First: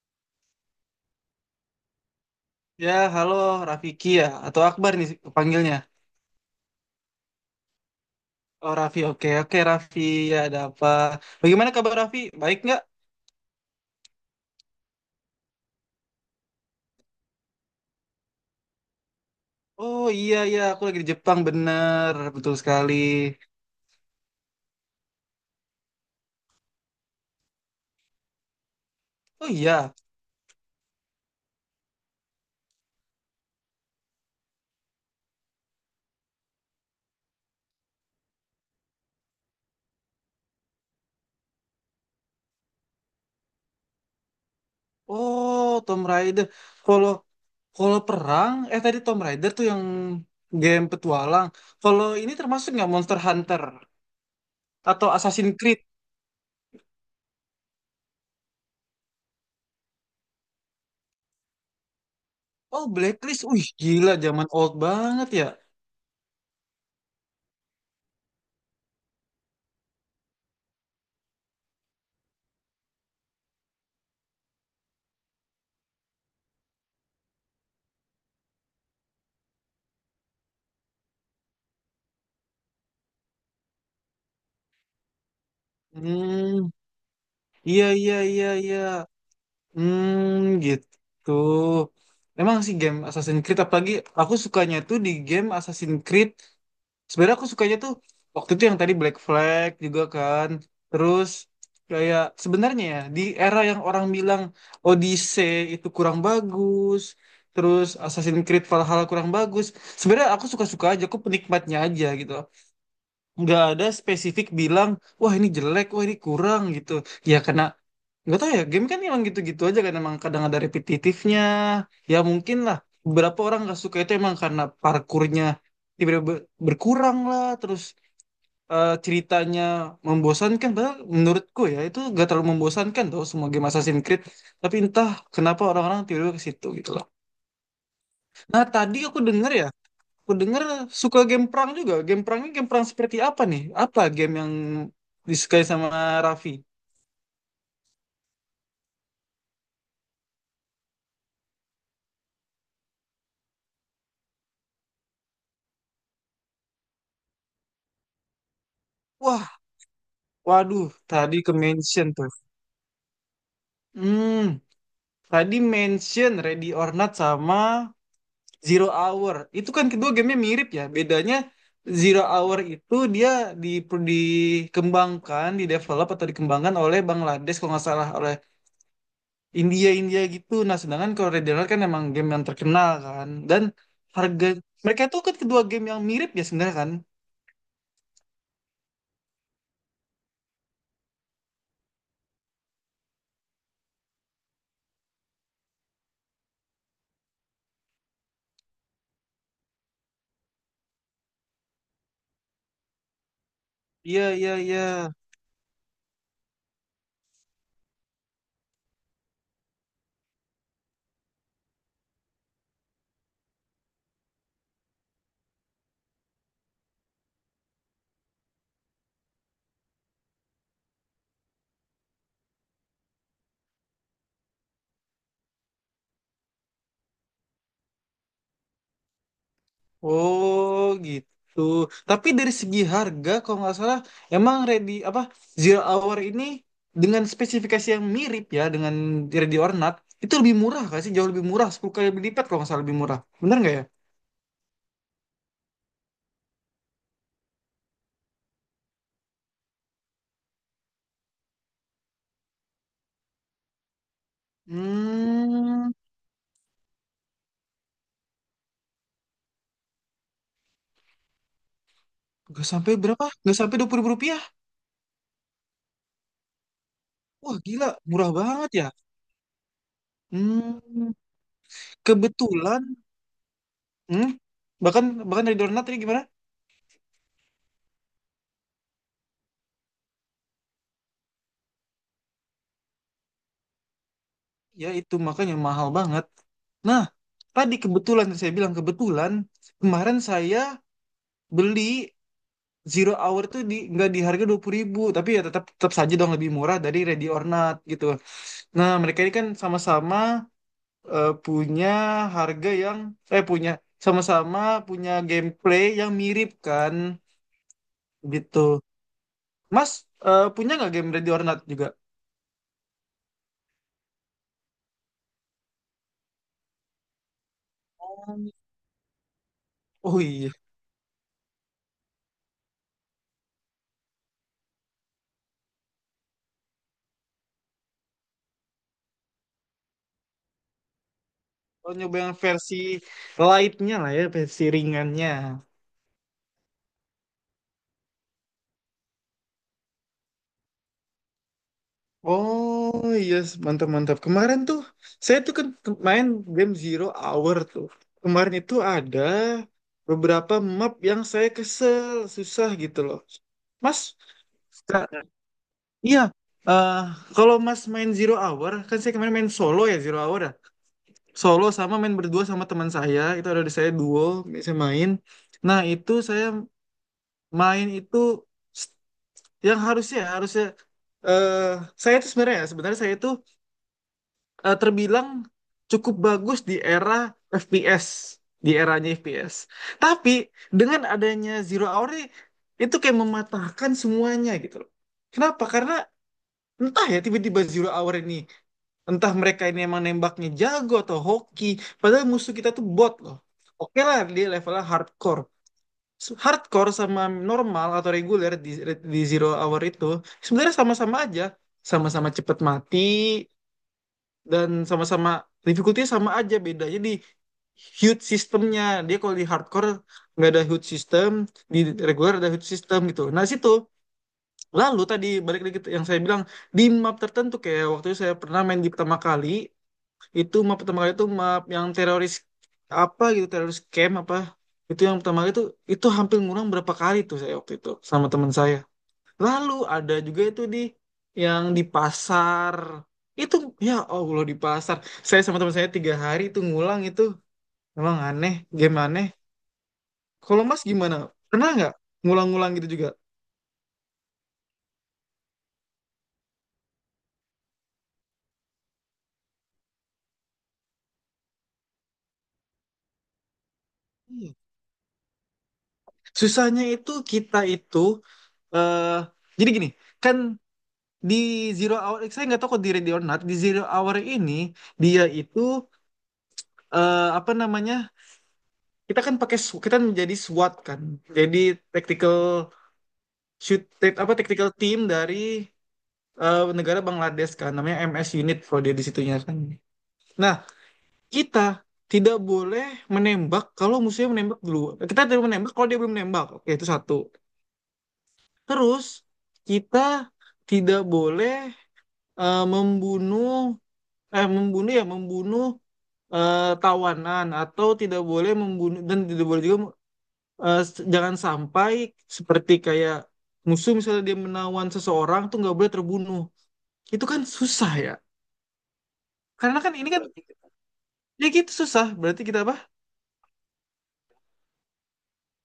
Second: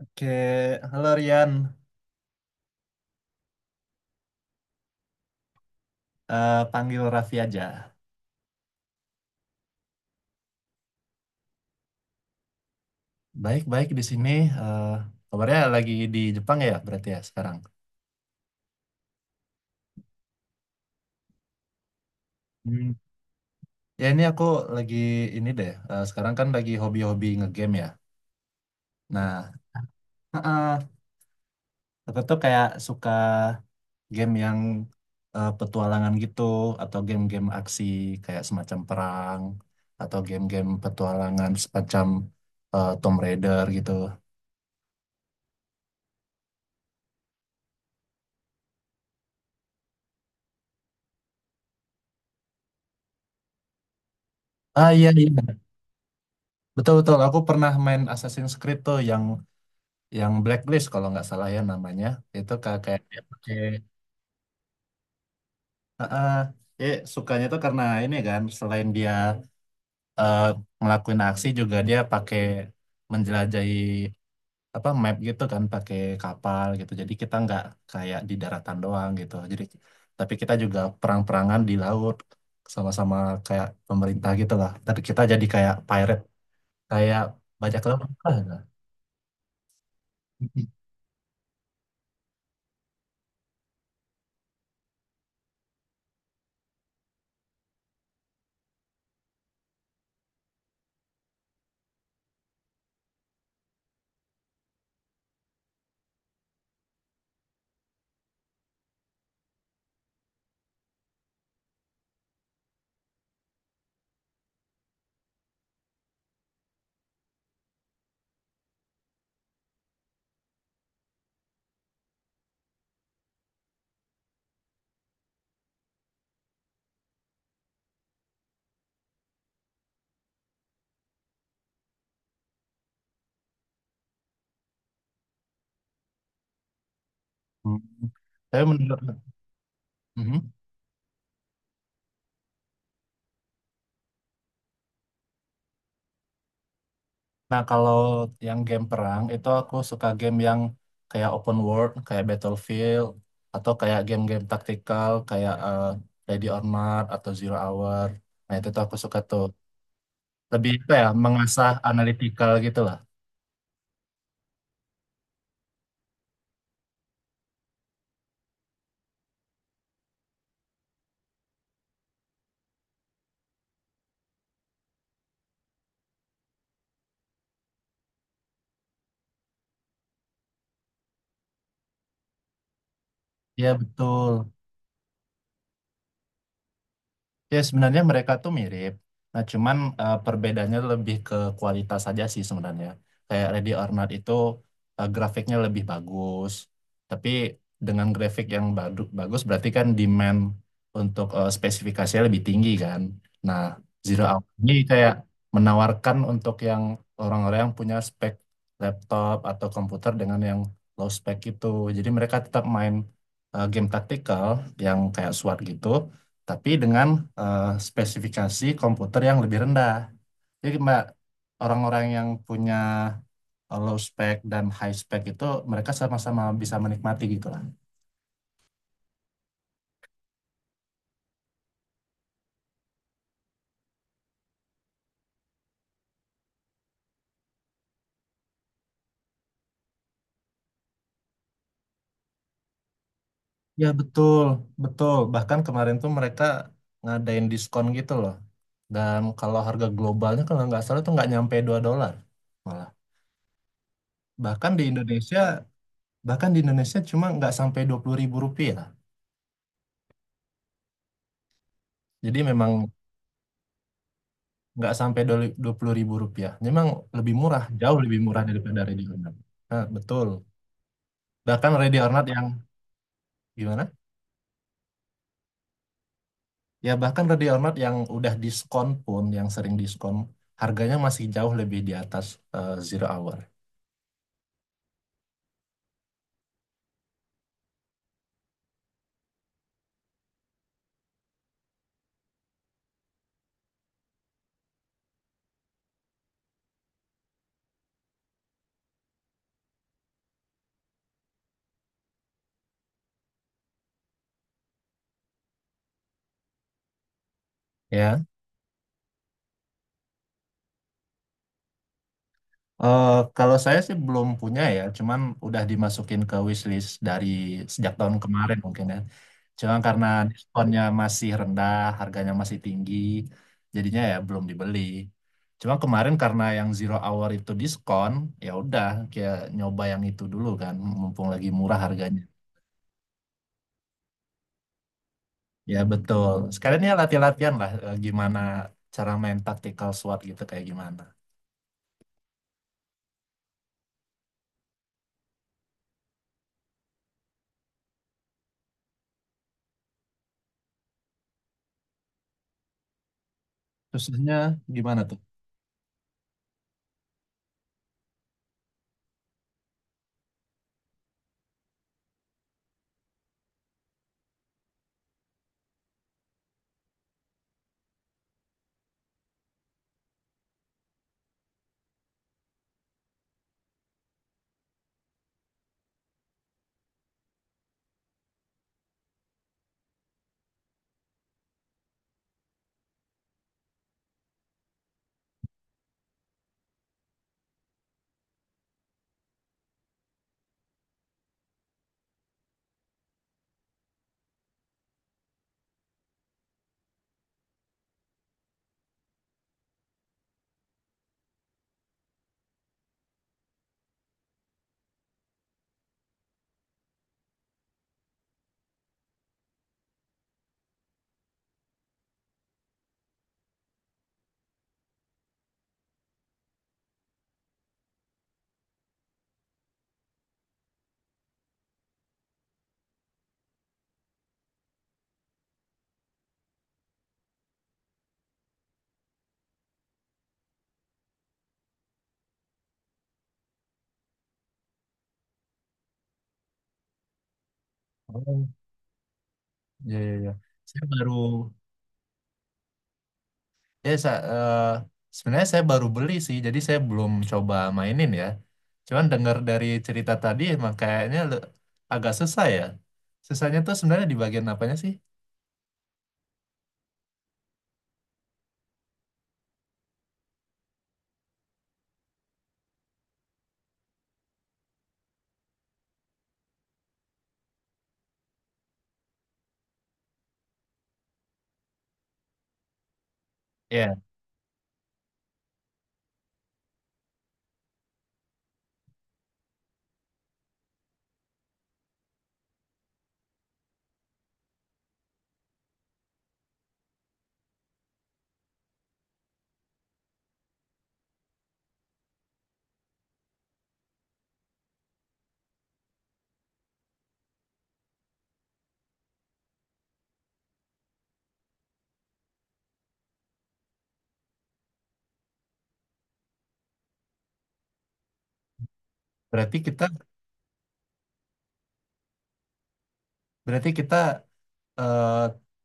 Oke, halo Rian. Ya, halo Rafiki ya, atau Akbar nih panggilnya. Panggil Raffi aja. Oh Raffi, oke oke Raffi, ya ada apa? Bagaimana kabar Raffi? Baik nggak? Baik-baik di sini. eh, Kabarnya lagi di Jepang ya, berarti ya sekarang. Oh iya iya, aku lagi di Jepang bener, betul Hmm. sekali. Ya ini aku lagi ini deh. Sekarang kan lagi hobi-hobi ngegame ya. Oh Nah, iya, heeh, aku tuh kayak suka game yang petualangan gitu, atau game-game aksi kayak semacam perang, atau game-game petualangan semacam Tomb Raider gitu. oh Tom Raider. Kalau kalau perang, tadi Tom Raider tuh yang game petualang. Kalau ini termasuk nggak Monster Hunter Ah atau iya, Assassin's iya. Creed? Betul betul. Aku pernah main Assassin's Creed tuh yang blacklist kalau nggak salah ya namanya, itu kayak Oh kayak dia Blacklist, pakai. wih gila, zaman old banget ya. Ah, ah. Sukanya tuh karena ini kan selain dia, eh, ngelakuin aksi juga dia pakai menjelajahi apa map gitu kan, pakai kapal gitu, jadi kita nggak kayak di daratan doang gitu, jadi tapi kita juga perang-perangan di laut sama-sama kayak pemerintah gitu lah, tapi kita jadi kayak pirate, Hmm, kayak bajak iya laut iya lah iya gitu. iya. Hmm, gitu. Emang sih game Assassin's Creed, apalagi aku sukanya tuh di game Assassin's Creed. Sebenarnya aku sukanya tuh waktu itu yang tadi Black Flag juga kan. Terus kayak sebenarnya ya di era yang orang bilang Odyssey itu kurang bagus, terus Assassin's Creed Valhalla kurang bagus. Sebenarnya aku suka-suka aja, aku penikmatnya aja gitu. Nggak ada spesifik bilang, wah ini jelek, wah ini kurang gitu. Ya karena nggak tahu ya, game kan emang gitu-gitu aja kan, emang kadang ada repetitifnya. Ya mungkin lah, beberapa orang nggak suka itu emang karena parkurnya tiba-tiba berkurang lah, terus ceritanya membosankan. Padahal menurutku ya itu nggak terlalu membosankan tuh semua game Assassin's Creed. Tapi entah kenapa orang-orang tiba-tiba ke situ gitu loh. Hmm. Tapi Nah tadi menurut... aku denger ya, aku Mhm. denger suka game perang juga. Game perangnya game perang seperti apa nih? Apa game yang disukai sama Raffi? Nah, kalau yang game perang itu aku suka game yang kayak open world, kayak Battlefield, atau kayak game-game taktikal kayak Ready or Not atau Zero Hour. Nah, itu tuh aku suka tuh. Wah, Lebih waduh, apa ya, tadi ke mengasah mention tuh. analytical gitu lah. Hmm, Tadi mention Ready or Not sama Zero Hour. Itu kan kedua gamenya mirip ya. Bedanya Zero Hour itu dia di, dikembangkan, didevelop atau dikembangkan oleh Bangladesh kalau nggak salah, oleh India India gitu. Nah, sedangkan kalau Ready or Not kan emang game yang terkenal kan. Dan Iya, betul. harga mereka itu kan kedua game yang mirip ya sebenarnya kan. Ya sebenarnya mereka tuh mirip. Nah cuman perbedaannya lebih ke kualitas saja sih sebenarnya. Kayak Ready or Not itu grafiknya lebih bagus. Tapi dengan grafik yang bagus berarti kan demand untuk spesifikasinya lebih tinggi kan. Nah Iya Zero Hour iya ini iya. kayak menawarkan untuk yang orang-orang yang punya spek laptop atau komputer dengan yang low spek itu. Jadi mereka tetap main game taktikal yang kayak SWAT gitu, tapi dengan spesifikasi komputer yang lebih rendah. Jadi Mbak, orang-orang yang punya low spec dan high spec itu, mereka sama-sama bisa menikmati gitu lah. Oh gitu. Tapi dari segi harga, kalau nggak salah, emang ready apa Zero Hour ini dengan spesifikasi yang mirip ya dengan Ready or Not, itu lebih murah nggak sih? Jauh lebih murah, 10 kali lipat kalau nggak salah lebih murah. Bener nggak ya? Ya betul, betul. Bahkan kemarin tuh mereka ngadain diskon gitu loh. Dan kalau harga globalnya kalau nggak salah tuh nggak nyampe $2 malah. Bahkan di Indonesia, Hmm, bahkan di Indonesia cuma nggak sampai Rp20.000. Jadi nggak memang sampai berapa? Nggak sampai 20.000 rupiah? nggak sampai dua puluh ribu rupiah. Memang lebih Wah murah, gila, jauh lebih murah murah banget daripada ya. ready or not. Nah, betul. Hmm, Bahkan ready or not yang kebetulan, gimana? hmm, bahkan bahkan Ready or Not ini gimana? Ya bahkan ready or not yang udah diskon pun, yang sering diskon, harganya masih jauh lebih di atas zero hour. Ya itu makanya mahal banget. Nah, tadi kebetulan saya bilang, kebetulan kemarin saya beli Zero Hour tuh di nggak di harga 20.000, tapi ya tetap tetap saja dong lebih murah dari Ready or Not gitu. Nah, mereka ini kan sama-sama punya harga yang punya sama-sama punya gameplay yang mirip kan Ya. gitu. Mas, punya nggak game Ready or Not juga? Eh, Kalau saya sih belum punya ya, cuman udah dimasukin ke wishlist dari sejak tahun kemarin mungkin ya. Cuman karena Oh iya, diskonnya masih rendah, harganya masih tinggi, jadinya ya belum dibeli. Cuma kemarin karena yang zero hour itu diskon, ya udah kayak nyoba yang itu dulu kan, mumpung lagi murah oh nyoba harganya. yang versi lightnya lah ya, versi ringannya. Ya betul. Sekalian ya latihan-latihan lah gimana cara main tactical SWAT gitu kayak gimana. Oh iya, yes. Mantap mantap. Kemarin tuh saya tuh kan main game Zero Hour tuh. Kemarin itu ada beberapa map yang saya kesel, susah gitu loh. Mas, Susahnya gimana Kak, tuh? iya. eh kalau Mas main Zero Hour, kan saya kemarin main solo ya Zero Hour ya. Solo sama main berdua sama teman saya, itu ada di saya duo, saya main. Nah, itu saya main itu s- yang harusnya, eh saya itu sebenarnya ya, sebenarnya saya itu terbilang cukup bagus di era FPS, di eranya FPS. Tapi dengan adanya Zero Hour ini, itu kayak mematahkan semuanya gitu loh. Kenapa? Karena entah ya tiba-tiba Zero Hour ini, entah mereka ini emang nembaknya jago atau hoki, padahal musuh kita tuh bot loh. Oke lah dia levelnya hardcore. Hardcore sama normal atau reguler di Zero Hour itu sebenarnya sama-sama aja. Sama-sama cepet mati, dan sama-sama difficulty sama aja, bedanya di hud sistemnya dia. Kalau di hardcore nggak ada hud system, di regular ada hud system gitu. Nah situ, lalu tadi balik lagi yang saya bilang di map tertentu, kayak waktu itu saya pernah main di pertama kali. Itu map pertama kali, itu map yang teroris apa gitu, teroris camp apa itu yang pertama kali itu hampir ngurang berapa kali tuh saya waktu itu sama teman saya. Lalu ada juga itu di yang di pasar. Itu ya Allah di pasar. Saya sama teman saya tiga hari itu ngulang itu. Emang Oh, aneh, game aneh. ya ya ya. Kalau Mas Saya baru... gimana? Pernah nggak ngulang-ngulang gitu juga? Ya, sa eh, Sebenarnya saya baru beli sih, jadi saya belum coba mainin ya. Cuman dengar dari cerita tadi, emang kayaknya agak susah ya. Susahnya tuh sebenarnya di bagian Hmm. apanya sih? Susahnya itu kita itu eh jadi gini, kan di Zero Hour saya nggak tahu kok di Ready or Not, di Zero Hour ini dia itu apa namanya? Kita kan pakai kita menjadi SWAT kan. Jadi tactical shoot Ya, apa tactical team dari negara Bangladesh kan namanya MS Unit kalau dia di situnya kan. Nah, kita tidak boleh menembak kalau musuhnya menembak dulu. Kita tidak menembak kalau dia belum menembak. Oke, itu satu. Terus kita tidak boleh membunuh, membunuh ya membunuh tawanan, atau tidak boleh membunuh, dan tidak boleh juga jangan sampai seperti kayak musuh misalnya dia menawan seseorang tuh nggak boleh terbunuh. Itu kan susah ya. berarti Karena kan ini kan, ya gitu susah. Berarti kita apa? Kita eh,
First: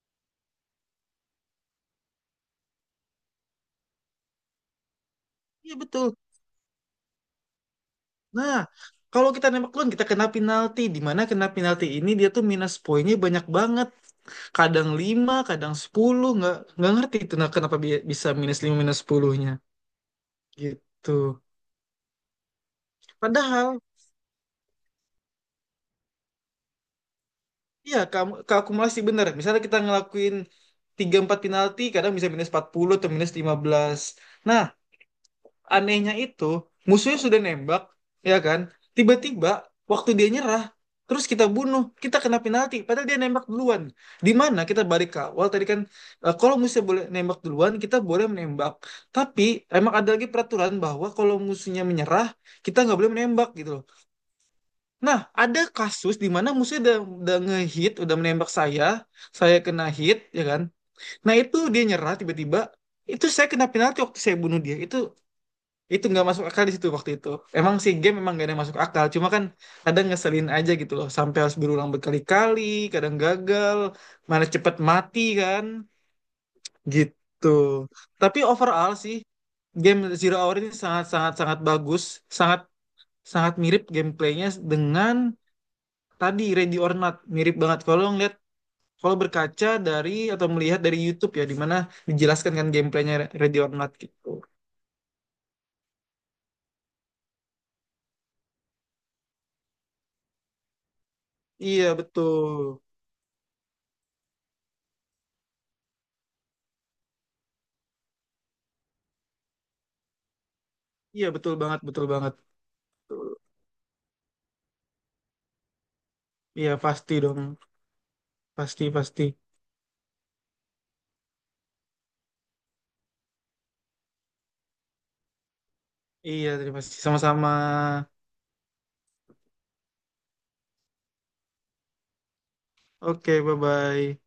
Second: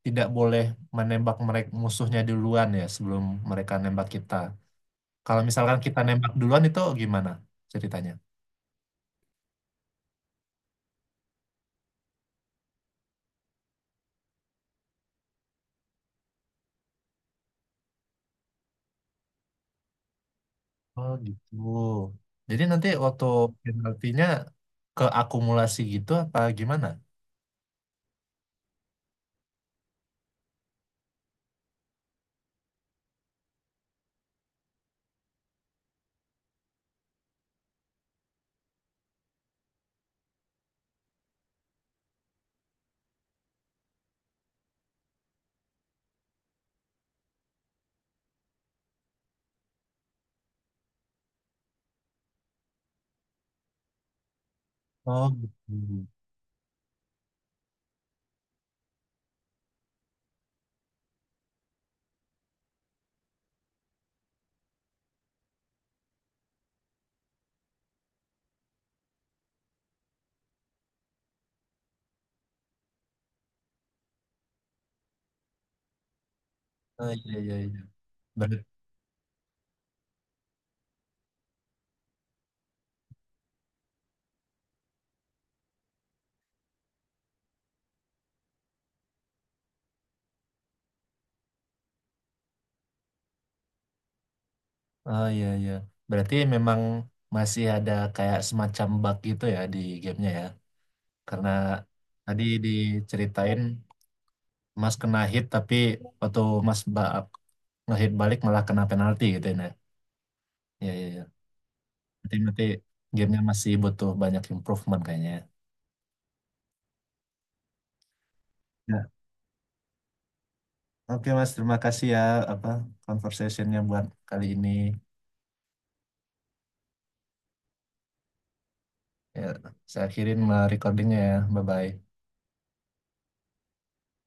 tidak boleh menembak mereka musuhnya duluan ya, sebelum mereka nembak kita. Kalau Iya misalkan kita betul. nembak duluan itu gimana ceritanya? Nah, kalau kita nembak duluan kita kena penalti. Di mana kena penalti ini dia tuh minus poinnya banyak banget. Kadang 5, kadang 10. Nggak ngerti itu nah, kenapa bisa minus 5 minus 10-nya. Gitu. Oh gitu. Jadi nanti waktu Padahal, penaltinya keakumulasi gitu apa gimana? iya kamu keakumulasi bener. Misalnya kita ngelakuin 3 4 penalti, kadang bisa minus 40 atau minus 15. Nah, anehnya itu musuhnya sudah nembak ya kan, tiba-tiba waktu dia nyerah terus kita bunuh kita kena penalti, padahal dia nembak duluan. Di mana kita balik ke awal tadi kan, kalau musuhnya boleh nembak duluan kita boleh menembak, tapi emang ada lagi peraturan bahwa kalau musuhnya menyerah kita nggak boleh menembak gitu loh. Nah Oh ada gitu. kasus di mana musuhnya udah ngehit, udah menembak saya kena hit ya kan. Nah itu dia nyerah tiba-tiba, itu saya kena penalti waktu saya bunuh dia. Itu nggak masuk akal di situ waktu itu. Emang sih game memang gak ada yang masuk akal, cuma kan kadang ngeselin aja gitu loh, sampai harus berulang berkali-kali, kadang gagal, mana cepet mati kan, Oh iya gitu. iya iya. Tapi Ber- overall sih game Zero Hour ini sangat-sangat sangat bagus, sangat sangat mirip gameplaynya dengan tadi Ready or Not, mirip banget kalau ngeliat, kalau berkaca dari atau melihat dari YouTube ya, di mana dijelaskan kan gameplaynya Ready or Not gitu. oh iya iya. Berarti memang masih ada kayak semacam bug gitu ya di gamenya ya. Karena Iya tadi betul, diceritain Mas kena hit tapi waktu Mas ngehit balik malah kena penalti gitu ya. Nah. Iya iya iya. iya betul banget, betul banget. Berarti berarti gamenya masih butuh banyak improvement kayaknya ya. Iya pasti dong, pasti Ya. pasti. Oke Mas, terima kasih ya apa conversationnya buat kali ini. Iya terima kasih sama-sama. Ya, saya akhirin recordingnya ya. Bye bye. Oke, bye bye.